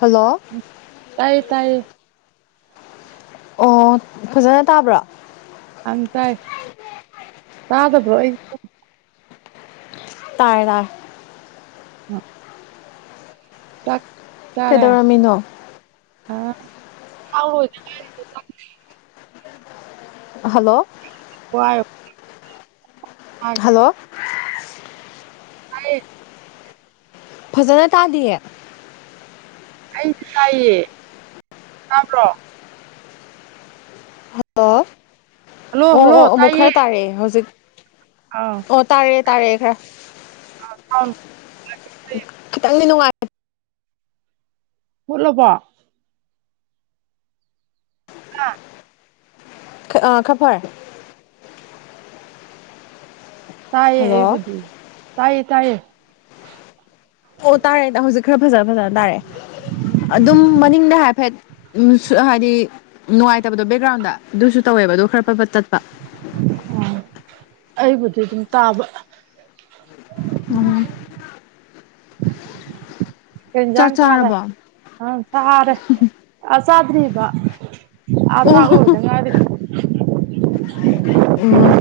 Hello ꯇꯥꯏꯌꯦ ꯇꯥꯏꯌꯦ ꯑꯣ ꯐꯖꯅ ꯇꯥꯕ꯭ꯔꯥ ꯑꯪ ꯇꯥꯏ ꯇꯥꯗꯕ꯭ꯔꯣ ꯑꯩ ꯇꯥꯔꯦ ꯇꯥꯔꯦ ꯆꯥꯛ ꯆꯥꯔꯦ ꯀꯩꯗꯧꯔꯝꯃꯤꯅꯣ [unintelligible] ꯍꯜꯂꯣ [unintelligible] ꯇꯥꯏ ꯍꯜꯂꯣ ꯇꯥꯏꯌꯦ ꯐꯖꯅ ꯇꯥꯗꯤꯌꯦ ꯑꯩꯗꯤ ꯇꯥꯏꯌꯦ ꯇꯥꯕ꯭ꯔꯣ ꯍꯜꯂꯣ ꯍꯜꯂꯣ ꯑꯣ ꯍꯜꯂꯣ ꯑꯣ ꯑꯃꯨꯛ ꯈꯔ ꯇꯥꯔꯛꯑꯦ ꯍꯧꯖꯤꯛ ꯑꯥꯎ ꯑꯣ ꯇꯥꯔꯛꯑꯦ ꯇꯥꯔꯛꯑꯦ ꯈꯔ ꯁꯥꯎꯟ ꯈꯤꯇꯪꯗꯤ ꯅꯨꯡꯉꯥꯏ ꯃꯨꯠꯂꯕꯣ ꯍꯥ ꯑꯥ ꯈꯔ ꯐꯔꯦ ꯇꯥꯏꯌꯦ ꯍꯜꯂꯣ ꯑꯩꯕꯨꯗꯤ ꯇꯥꯏꯌꯦ ꯇꯥꯏꯌꯦ ꯑꯣ ꯇꯥꯔꯦ ꯍꯧꯖꯤꯛ ꯈꯔ ꯐꯖ ꯐꯖꯅ ꯇꯥꯔꯛꯑꯦ ꯑꯗꯨꯝ ꯃꯅꯤꯡꯗ ꯍꯥꯏꯐꯦꯠ ꯎꯝ [unintelligible] ꯍꯥꯏꯗꯤ ꯅꯨꯡꯉꯥꯏꯇꯕꯗꯣ ꯕꯦꯛꯒ꯭ꯔꯥꯎꯟꯗ ꯑꯗꯨꯁꯨ ꯇꯧꯋꯦꯕ ꯑꯗꯣ ꯈꯔ ꯐꯠ ꯐꯠ ꯇꯠꯄ ꯑꯣ ꯑꯩꯕꯨꯗꯤ ꯑꯗꯨꯝ ꯇꯥꯕ ꯎꯝ ꯀꯩ ꯆꯥꯛ ꯌꯦꯟꯖꯥꯡ ꯆꯥꯔꯦ ꯆꯥꯔꯕꯣ ꯑꯥ ꯆꯥꯔꯦ ꯑꯥ ꯆꯥꯗ꯭ꯔꯤꯕ ꯑꯥ ꯑꯣ ꯆꯥꯛ ꯍꯣ ꯂꯣꯏꯗ ꯍꯣ ꯉꯥꯏꯔꯤ ꯑꯣ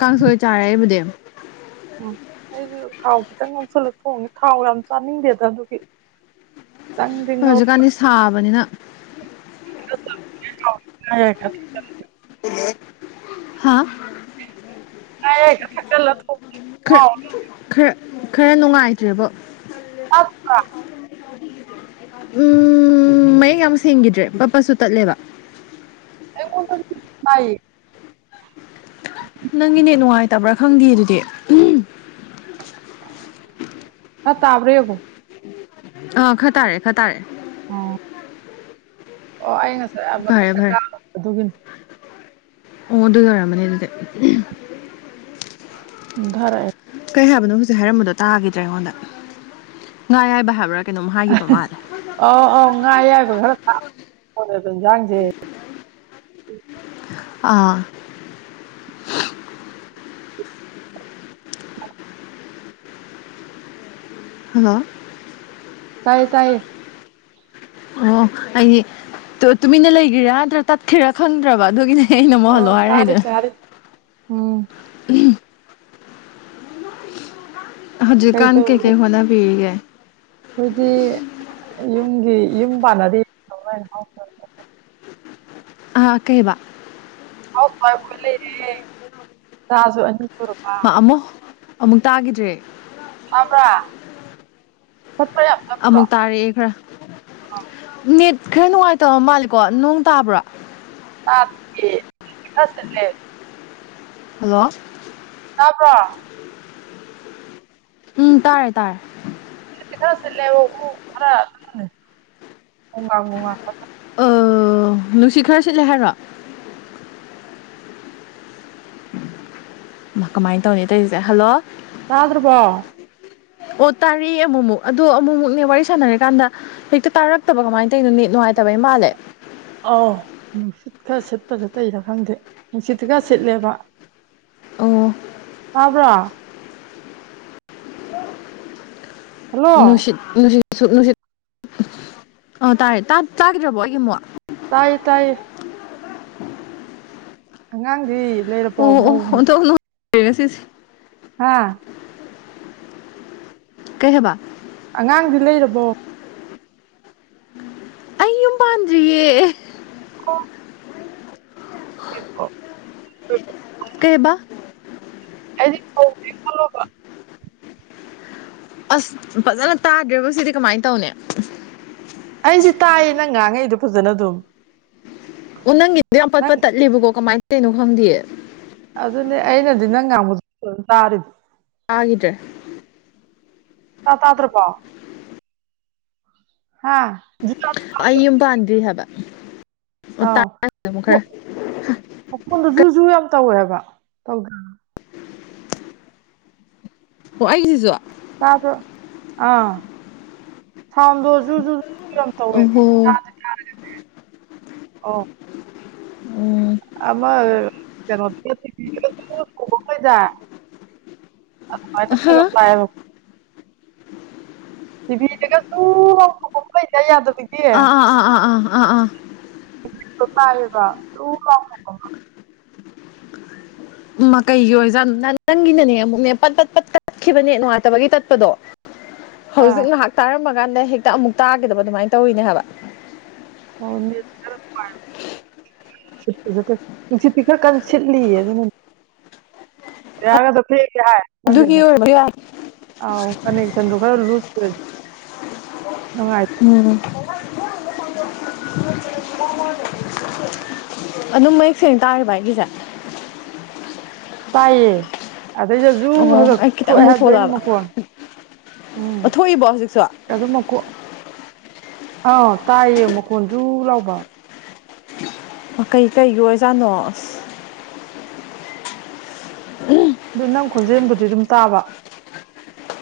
ꯀꯥꯡꯁꯣꯏ ꯆꯥꯔꯦ ꯑꯩꯕꯨꯗꯤ ꯑꯣ ꯑꯩꯁꯨ ꯊꯥꯎ ꯈꯤꯇꯪ ꯉꯧꯁꯜꯂ ꯊꯣꯡꯉꯦ ꯊꯥꯎ ꯌꯥꯝ ꯆꯥꯅꯤꯡꯗꯦꯗ ꯑꯗꯨꯒꯤ ꯈꯤꯇꯪꯗꯤ ꯍꯣꯏ ꯉꯧꯔꯒ ꯍꯧꯖꯤꯛꯀꯥꯟꯗꯤ ꯁꯥꯕꯅꯤꯅ [unintelligible] [unintelligible] ꯍꯥꯥ ꯉꯥ ꯑꯌꯥꯏ ꯈꯔ ꯊꯥꯛꯆꯜꯂꯣ ꯊꯣꯡ ꯈ꯭ꯔ ꯈ꯭ꯔ ꯈꯔ ꯅꯨꯡꯉꯥꯏꯇ꯭ꯔꯦꯕꯣ ꯑꯞꯀꯥ ꯎꯝ ꯃꯌꯦꯛ ꯌꯥꯝ ꯁꯦꯡꯈꯤꯗ꯭ꯔꯦ ꯄꯠ ꯄꯠꯁꯨ ꯇꯠꯂꯦꯕ ꯑꯩꯉꯣꯟꯗꯗꯤ ꯇꯥꯏꯌꯦ ꯅꯪꯒꯤ ꯅꯦꯠ ꯅꯨꯡꯉꯥꯏꯇꯕ꯭ꯔꯥ ꯈꯪꯗꯤꯌꯦ ꯑꯗꯨꯗꯤ ꯈꯔ ꯇꯥꯕ꯭ꯔ ꯌꯦꯡꯉꯨ ꯑꯥ ꯈꯔ ꯇꯥꯔꯛꯑꯦ ꯈꯔ ꯇꯥꯔꯛꯑꯦ ꯑꯣ ꯑꯣ ꯑꯩ ꯉꯁꯥꯏ ꯐꯔꯦ ꯃꯊꯛꯇ ꯐꯔꯦ ꯀꯥꯔꯨꯕ ꯑꯗꯨꯒꯤꯅꯤ ꯑꯣ ꯑꯗꯨꯅ ꯑꯣꯏꯔꯝꯃꯅꯤ ꯑꯗꯨꯗꯤ ꯀꯨꯝꯊꯔꯛꯑꯦ ꯀꯩ ꯍꯥꯏꯕꯅꯣ ꯍꯧꯖꯤꯛ ꯍꯥꯏꯔꯝꯕꯗꯣ ꯇꯥꯈꯤꯗ꯭ꯔꯦ ꯑꯩꯉꯣꯟꯗ ꯉꯥ ꯑꯌꯥꯏꯕ ꯍꯥꯏꯕ꯭ꯔꯥ ꯀꯩꯅꯣꯝ ꯍꯥꯏꯒꯤꯕ ꯃꯥꯜꯂꯦ ꯑꯥ ꯑꯧ ꯉꯥ ꯑꯌꯥꯏꯕ ꯈꯔ ꯊꯥꯛ [unintelligible] ꯔꯦꯕ ꯏꯟꯖꯥꯡꯁꯦ ꯑꯥ [inaudible] ꯍꯜꯂꯣ ꯇꯥꯏꯌꯦ ꯇꯥꯏꯌꯦ ꯑꯣ ꯑꯩꯗꯤ ꯇꯨ ꯇꯨꯃꯤꯟꯅ ꯂꯩꯒ꯭ꯔꯤꯔꯥ ꯅꯇ꯭ꯔ ꯇꯠꯈꯤꯔꯥ ꯈꯪꯗ꯭ꯔꯕ ꯑꯗꯨꯒꯤꯅꯦ ꯑꯩꯅ ꯑꯃꯨꯛ ꯑꯣ ꯍꯜꯂꯣ ꯇꯥꯔꯤ ꯍꯥꯏꯔꯛꯏꯗꯣ ꯇꯥꯔꯤ ꯎꯝ ꯍꯧꯖꯤꯛ ꯀꯥꯟ ꯀꯩ ꯀꯩ ꯍꯣꯠꯅꯕꯤꯔꯤꯒꯦ ꯈꯣꯏꯗꯤ ꯌꯨꯝꯒꯤ ꯌꯨꯝ ꯄꯥꯟꯅꯕꯤ ꯇꯧ ꯂꯩꯔꯦ ꯍꯥꯎ ꯑꯥ ꯀꯩꯕꯥ ꯍꯥꯎꯁ ꯋꯥꯏꯐ ꯑꯣꯏ ꯂꯩꯔꯦ ꯆꯥꯖꯨ ꯑꯅꯤ ꯁꯨꯔꯄ ꯑꯃꯨ ꯑꯃꯨꯛ ꯇꯥꯒꯤꯗ꯭ꯔꯦ ꯇꯥꯕ꯭ꯔꯥ ꯆꯞꯄꯔ ꯆꯞ ꯑꯃꯨꯛ ꯇꯥꯔꯦꯑꯦ ꯈꯔ ꯅꯦꯠ ꯈꯔ ꯅꯨꯉꯥꯏꯇꯕ ꯃꯥꯜꯂꯤꯀꯣ ꯅꯣꯡ ꯇꯥꯕ꯭ꯔꯥ ꯇꯥꯗꯤꯌꯦ [unintelligible] ꯍꯜꯂꯣ ꯇꯥꯕ꯭ꯔꯣ ꯎꯝ ꯇꯥꯔꯦ ꯇꯥꯔꯦ ꯁꯤꯠꯇꯤ ꯈꯔ ꯁꯤꯠꯂꯦꯕꯀꯣ ꯈꯔ ꯎꯝ ꯒꯣꯡ ꯒꯥꯡ ꯒꯣꯡ ꯒꯥꯡ ꯈꯔ [unintelligible] ꯑꯥ ꯅꯨꯡꯁꯤꯠ ꯈꯔ ꯁꯤꯠꯂꯦ ꯍꯥꯏꯔꯣ ꯃꯥ ꯀꯃꯥꯏꯟ ꯇꯧꯅꯤ ꯇꯧꯏꯖꯤꯗꯤ ꯍꯜꯂꯣ ꯇꯥꯗ꯭ꯔꯕꯣ ꯑꯣ ꯇꯥꯔꯦꯑꯦ ꯑꯃꯨꯃꯨꯛ ꯑꯗꯣ ꯑꯃꯨꯃꯨꯛꯅꯦ ꯋꯥꯔꯤ ꯁꯥꯟꯅꯔꯀꯥꯟꯗ ꯍꯦꯛꯇ ꯇꯥꯔꯛꯇꯕ ꯀꯃꯥꯏꯟ ꯇꯧꯏꯅꯣ ꯅꯦꯠ ꯅꯨꯉꯥꯏꯇꯕꯩ ꯃꯥꯜꯂꯦ ꯑꯧ ꯅꯨꯡꯁꯤꯠ ꯈꯔ ꯁꯤꯠꯄꯗꯨ ꯇꯩꯔꯥ ꯈꯪꯗꯦ ꯅꯨꯡꯁꯤꯠꯇꯤ ꯈꯔ ꯁꯤꯠꯂꯦꯕ ꯑꯣ ꯇꯥꯕ꯭ꯔꯣ ꯍꯜꯂꯣ ꯅꯨꯁꯤꯠ ꯅꯨꯁꯤꯠꯁꯨ ꯅꯨꯡꯁꯤꯠ ꯑ ꯇꯥꯔꯦ ꯇꯥ ꯇꯥꯒꯤꯗ꯭ꯔꯕꯣ ꯑꯩꯒꯤ ꯃꯨꯛ ꯇꯥꯏꯌꯦ ꯇꯥꯏꯌꯦ ꯑꯉꯥꯡꯗꯤ ꯂꯩꯔꯕꯣ ꯑꯣ ꯑꯣ ꯃꯧ ꯑꯣꯟꯊꯣꯛ [unintelligible] ꯉꯁꯤꯁꯤ ꯍꯥꯥ ꯀꯩ ꯍꯦꯕ ꯑꯉꯥꯡꯗꯤ ꯂꯩꯔꯕꯣ ꯑꯩ ꯌꯨꯝ ꯄꯥꯟꯗ꯭ꯔꯤꯌꯦ [unintelligible] ꯀꯩꯕ [unintelligible] ꯑꯁ ꯐꯖꯅ ꯇꯥꯗ꯭ꯔꯦꯕꯨ ꯁꯤꯗꯤ ꯀꯃꯥꯏꯟ ꯇꯧꯅꯤ ꯑꯩꯗꯤ ꯇꯥꯏꯌꯦ ꯅꯪ ꯉꯥꯡꯉꯛꯏꯗꯣ ꯐꯖꯅ ꯗꯨꯝ ꯑꯣ ꯅꯪꯒꯤ ꯌꯥꯝ ꯄꯠ ꯄꯠ ꯇꯠꯂꯦꯕꯀꯣ ꯀꯃꯥꯏꯟ ꯇꯧꯏꯅꯣ ꯈꯪꯗꯤꯌꯦ ꯑꯗꯨꯅꯦ ꯑꯩꯅꯗꯤ ꯅꯪ ꯉꯥꯡꯕ [unintelligible] ꯇꯥꯔꯤꯗꯣ ꯇꯥꯒꯤꯗ꯭ꯔꯦ ꯇꯥ ꯇꯥꯗ꯭ꯔꯕꯣ ꯍꯥ [unintelligible] ꯑꯩ ꯌꯨꯝ ꯄꯥꯟꯗ꯭ꯔꯤ ꯍꯥꯏꯕ ꯑꯣ ꯑꯥꯎ ꯇꯥꯔꯦ ꯑꯃꯨꯛ ꯃ ꯈꯔ ꯃꯈꯣꯟꯗꯨ ꯖꯨ ꯖꯨ ꯌꯥꯝ ꯇꯧꯋꯦꯕ ꯇꯧꯗꯔ꯭ ꯑꯣ ꯑꯩꯒꯤꯖꯤꯖꯨ ꯇꯥꯕ꯭ꯔꯣ ꯑꯥ ꯁꯥꯎꯟꯗꯣ ꯖꯨ ꯖꯨ ꯖꯨ ꯖꯨ ꯌꯥꯝ ꯇꯧꯋꯦꯕ ꯑꯣꯍꯣ ꯇꯥꯔ ꯇꯥꯔꯒꯅꯦ ꯎꯝ ꯑꯃꯥ ꯑꯍꯥ [unintelligible] [inaudible] [unintelligible] ꯑꯥ ꯑꯥ ꯑꯥ ꯑꯥ ꯑꯥ ꯑꯥ ꯑꯥ [inaudible] ꯎꯝꯃꯥ ꯀꯩꯒꯤ ꯑꯣꯏꯔꯖꯥꯠꯅꯨ ꯅꯪ ꯅꯪꯒꯤꯅꯅꯦ ꯑꯃꯨꯛꯅꯦ ꯄꯠ ꯄꯠ ꯄꯠ ꯇꯠꯈꯤꯕ ꯅꯦꯠ ꯅꯨꯡꯉꯥꯏꯇꯕꯒꯤ ꯇꯠꯄꯗꯣ ꯍꯧꯖꯤꯛ ꯑꯥ ꯉꯥꯍꯥꯛ ꯇꯥꯔꯝꯃꯒꯥꯟꯗ ꯍꯦꯛꯇ ꯑꯃꯨꯛ ꯇꯥꯒꯤꯗꯕ ꯑꯗꯨꯃꯥꯏ ꯇꯧꯏꯅꯦ ꯍꯥꯏꯕ ꯑꯣ [unintelligible] [unintelligible] ꯅꯨꯡꯁꯤꯠꯇꯤ ꯈꯔ ꯀꯟ ꯁꯤꯠꯂꯤꯌꯦ ꯑꯗꯨꯅꯅꯦ [unintelligible] ꯍꯥꯏ ꯈꯪꯗꯦꯗ ꯑꯗꯨꯒꯤ ꯑꯣꯏꯔꯝꯕ ꯌꯥꯏ ꯑꯥꯎ ꯀꯟꯅꯦꯛꯁꯟꯗꯣ ꯈꯔ ꯂꯨꯖ ꯑꯣꯏ ꯎꯝ ꯑꯗꯨꯝ ꯃꯌꯦꯛ ꯁꯦꯡ ꯇꯥꯔꯤꯕ ꯑꯩꯒꯤꯖꯦ ꯇꯥꯏꯌꯦ ꯑꯗꯩꯗ ꯖꯨ ꯑꯣꯍꯣ ꯈꯈꯛ ꯑꯩ ꯊꯣꯛꯑꯦ ꯈꯤꯇꯪꯃꯨꯛ ꯍꯥꯏꯕꯗꯣ ꯑꯩꯅ ꯊꯣꯛꯂꯛꯑꯕ ꯃꯈꯣꯟ ꯎꯝ ꯑꯣ ꯊꯣꯛꯏꯕꯣ ꯍꯧꯖꯤꯛꯁꯨ ꯑꯗꯨ ꯃꯈꯣ ꯑꯥꯎ ꯇꯥꯏꯌꯦ ꯃꯈꯣꯟ ꯖꯨ ꯂꯥꯎꯕ ꯃꯥ ꯀꯩ ꯀꯩꯒꯤ ꯑꯣꯏꯔꯖꯥꯅꯣ ꯑꯁ ꯗꯨ ꯅꯪ ꯈꯣꯟꯖꯦꯟꯕꯨꯗꯤ ꯗꯨꯝ ꯇꯥꯕ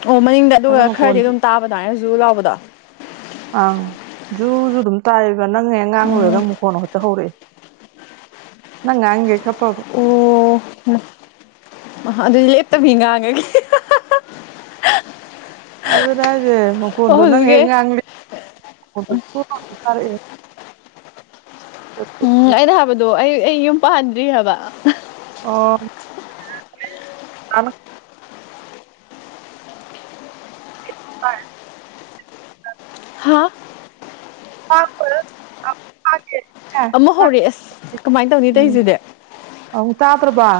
ꯑꯣ ꯃꯅꯤꯡꯗ ꯑꯗꯣ ꯑꯗꯨꯒ ꯃꯈꯣꯟ ꯈꯔꯗꯤ ꯑꯗꯨꯝ ꯇꯥꯕ ꯑꯗꯨꯋꯥꯏꯅ ꯖꯨ ꯂꯥꯎꯕꯗꯣ ꯑꯪ ꯖꯨꯖꯨ ꯑꯗꯨꯝ ꯇꯥꯏꯕ ꯅꯪꯅ ꯍꯦ ꯉꯥꯡ ꯂꯣꯏꯔꯒ ꯃꯈꯣꯟ ꯍꯦꯠꯇ ꯍꯧꯔꯛꯑꯦ ꯅꯪ ꯉꯥꯡꯉꯤꯉꯩ ꯈꯥ ꯐꯕ ꯃ ꯃꯥ ꯑꯗꯨꯏ ꯂꯦꯞꯇꯕꯤ ꯉꯥꯡꯉꯒꯦ ꯑꯗꯨꯅꯦ ꯍꯥꯏꯖꯦ ꯑꯣ ꯃꯈꯣꯟꯗꯣ ꯅꯪ ꯍꯦꯛ ꯍꯧꯖꯤꯛꯀꯤ ꯉꯥꯡꯗꯤ [inaudible] ꯎꯝ ꯑꯩꯅ ꯍꯥꯏꯕꯗꯣ ꯑꯩ ꯑꯩ ꯌꯨꯝ ꯄꯥꯟꯗ꯭ꯔꯤ ꯍꯥꯏꯕ ꯑꯣ [inaudible] ꯍꯥꯥ [inaudible] ꯑꯃꯨꯛ ꯍꯧꯔꯦ ꯑꯁ ꯀꯃꯥꯏꯟ ꯇꯧꯅꯤ ꯎꯝ ꯇꯧꯏꯖꯤꯗꯤ ꯑꯃꯨꯛ ꯇꯥꯗꯔ꯭ꯕ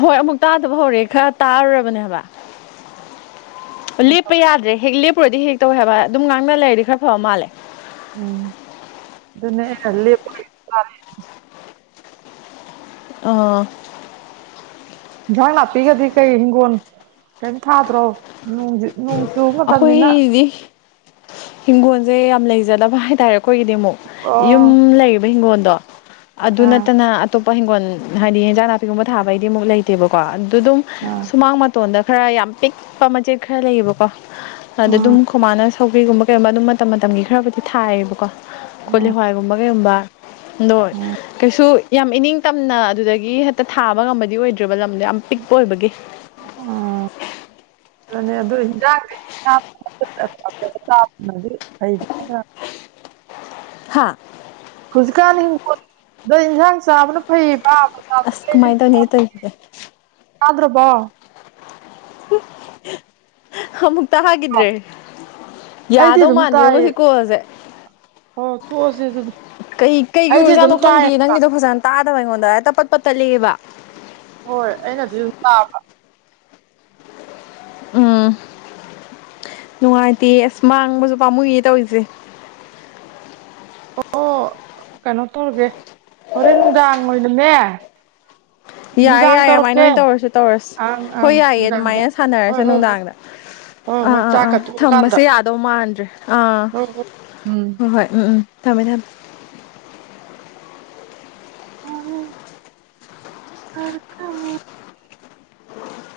ꯍꯣꯏ ꯑꯃꯨꯛ ꯇꯥꯗꯕ ꯍꯧꯔꯛꯑꯦ ꯈꯔ ꯇꯥꯔꯨꯔꯕꯅꯦ ꯍꯥꯢꯕ ꯑꯣ ꯂꯦꯞꯄ ꯌꯥꯗ꯭ꯔꯦ ꯍꯦꯛ ꯂꯦꯞꯄꯨꯔꯗꯤ ꯍꯦꯛ ꯇꯧꯋꯦ ꯍꯥꯏꯕ ꯑꯗꯨꯝ ꯉꯥꯡꯅ ꯂꯩꯔꯗꯤ ꯈꯔ ꯐꯕ ꯃꯥꯜꯂꯦ ꯎꯝ ꯗꯨꯅꯦ ꯑꯩꯅ [unintelligible] ꯂꯦꯞꯄꯣꯢ ꯇꯥꯔꯦ ꯑꯥ ꯏꯟꯖꯥꯥꯡ ꯅꯥꯄꯤꯒꯗꯤ ꯀꯩ ꯍꯤꯡꯒꯣꯟ ꯀꯩꯝ ꯊꯥꯗ꯭ꯔꯣ ꯅꯣꯡꯖꯦ ꯅꯣꯡ ꯆꯨ ꯑꯈꯣꯏꯗꯤ ꯍꯤꯡꯒꯣꯟꯖꯦ ꯌꯥꯝ ꯂꯩꯖꯗꯕ ꯍꯥꯏꯇꯥꯔꯦ ꯑꯈꯣꯏꯒꯤꯗꯤ ꯑꯃꯨꯛ ꯌꯨꯝ ꯑꯣ ꯂꯩꯔꯤꯕ ꯍꯤꯡꯒꯣꯟꯗꯣ ꯑꯗꯨ ꯑꯥ ꯅꯠꯇꯅ ꯑꯇꯣꯞꯄ ꯍꯤꯡꯒꯣꯟ ꯍꯥꯏꯗꯤ ꯍꯦꯟꯖꯥꯡ ꯅꯥꯄꯤꯒꯨꯝꯕ ꯊꯥꯕꯩꯗꯤ ꯑꯃꯨꯛ ꯂꯩꯇꯦꯕꯀꯣ ꯑꯗꯨꯗ ꯗꯨꯝ ꯑꯥ ꯁꯨꯃꯥꯡ ꯃꯇꯣꯟꯗ ꯈꯔ ꯌꯥꯝ ꯄꯤꯛꯄ ꯃꯆꯦꯠ ꯈꯔ ꯂꯩꯌꯦꯕꯀꯣ ꯎꯝ ꯑꯗꯗꯨꯝ ꯈꯣꯃꯥꯅ ꯁꯧꯒ꯭ꯔꯤꯒꯨꯝꯕ ꯀꯩꯒꯨꯝꯕ ꯑꯗꯨꯝ ꯃꯇꯝ ꯃꯇꯝꯒꯤ ꯈꯔꯕꯨꯗꯤ ꯊꯥꯏꯌꯦꯕꯀꯣ ꯀꯣꯂꯤ ꯎꯝ ꯍꯋꯥꯏꯒꯨꯝꯕ ꯀꯩꯒꯨꯝꯕ꯫ ꯅꯣꯏ ꯑꯣ ꯀꯩꯁꯨ ꯌꯥꯝ ꯏꯅꯤꯡ ꯇꯝꯅ ꯑꯗꯨꯗꯒꯤ ꯍꯦꯛꯇ ꯊꯥꯕ ꯉꯝꯕꯗꯤ ꯑꯣꯏꯗ꯭ꯔꯦꯕ ꯂꯝꯗꯣ ꯌꯥꯝ ꯄꯤꯛꯄ ꯑꯣꯏꯕꯒꯤ꯫ [inaudible] ꯔꯅꯦ ꯑꯗꯨ ꯍꯤꯟꯖꯥꯡꯗꯤ [inaudible] ꯍꯥꯥ꯫ ꯍꯧꯖꯤꯛꯀꯥꯟ ꯍꯤꯡꯒꯣꯟꯗꯩ ꯏꯟꯁꯥꯡ ꯆꯥꯕꯅ ꯐꯩꯕ꯫ ꯑꯁ ꯀꯃꯥꯏꯅ ꯇꯧꯅꯤ ꯇꯧꯏꯁꯤꯗꯤ꯫ ꯇꯥꯗ꯭ꯔꯕꯣ꯫ ꯑꯃꯨꯛ ꯇꯥꯒꯤꯗ꯭ꯔꯦ꯫ ꯑꯩꯗꯤ ꯌꯥꯗꯧ ꯑꯗꯨꯝ ꯃꯥꯟꯗ꯭ꯔꯦꯕꯣ ꯇꯥꯏꯌꯦ ꯁꯤ ꯀꯣꯜꯁꯦ꯫ ꯑꯣ ꯇꯣꯛꯑꯁꯦ ꯑꯗꯨꯗꯤ ꯀꯩ ꯀꯩꯒꯤ ꯑꯩꯗꯤ ꯑꯗꯨꯝ ꯑꯣꯏꯖꯥꯠꯅꯣ ꯈꯪꯗꯤꯌꯦ ꯇꯥꯏꯌꯦꯕ ꯅꯪꯒꯤꯗꯣ ꯐꯖꯅ ꯇꯥꯗꯕ ꯑꯩꯉꯣꯟꯗ ꯍꯦꯛꯇ ꯄꯠ ꯄꯠ ꯇꯠꯂꯛꯑꯦꯕ꯫ ꯍꯣꯏ ꯑꯩꯅꯗꯤ ꯑꯗꯨꯝ ꯇꯥꯕ꯫ ꯎꯝ ꯅꯨꯡꯉꯥꯏꯇꯦ ꯑꯁ ꯃꯥꯡꯕꯁꯨ ꯄꯥꯝꯃꯨꯏꯌꯦ ꯇꯧꯔꯤꯁꯦ꯫ ꯑꯣ ꯀꯩꯅꯣ ꯇꯧꯔꯒꯦ ꯍꯣꯔꯦꯟ ꯅꯨꯡꯗꯥꯡ ꯑꯣꯏꯅꯅꯦ ꯌꯥꯏ ꯌꯥꯏꯌꯦ ꯅꯨꯡꯗꯥꯡ ꯑꯗꯨꯃꯥꯏꯅ ꯇꯧꯔꯛꯀꯦ ꯑꯣꯏꯅ ꯇꯧꯔꯁꯨ ꯇꯧꯔꯁꯤ ꯑꯪ ꯑꯪ ꯍꯣꯏ ꯌꯥꯏꯌꯦ ꯅꯨꯡꯗꯥꯡꯗ ꯑꯗꯨꯃꯥꯏꯅ ꯍꯣꯏ ꯁꯥꯟꯅꯔꯁꯦ ꯍꯣꯏ ꯍꯣꯏ ꯅꯨꯡꯗꯥꯡꯗ꯫ ꯍꯣꯏ ꯑꯥ ꯍꯣꯏ ꯑꯥ ꯑꯥ ꯆꯥꯛꯀ ꯇꯣꯛꯑꯀꯥꯟꯗ ꯊꯝꯃꯁꯦ ꯌꯥꯗꯧ ꯃꯥꯟꯗ꯭ꯔꯦ ꯑꯥ ꯍꯣꯏ ꯍꯣꯏ ꯍꯣꯏ ꯍꯣꯏ ꯎꯝ ꯎꯝ꯫ ꯊꯝꯃꯦ ꯊꯝꯃꯦ꯫ [inaudible]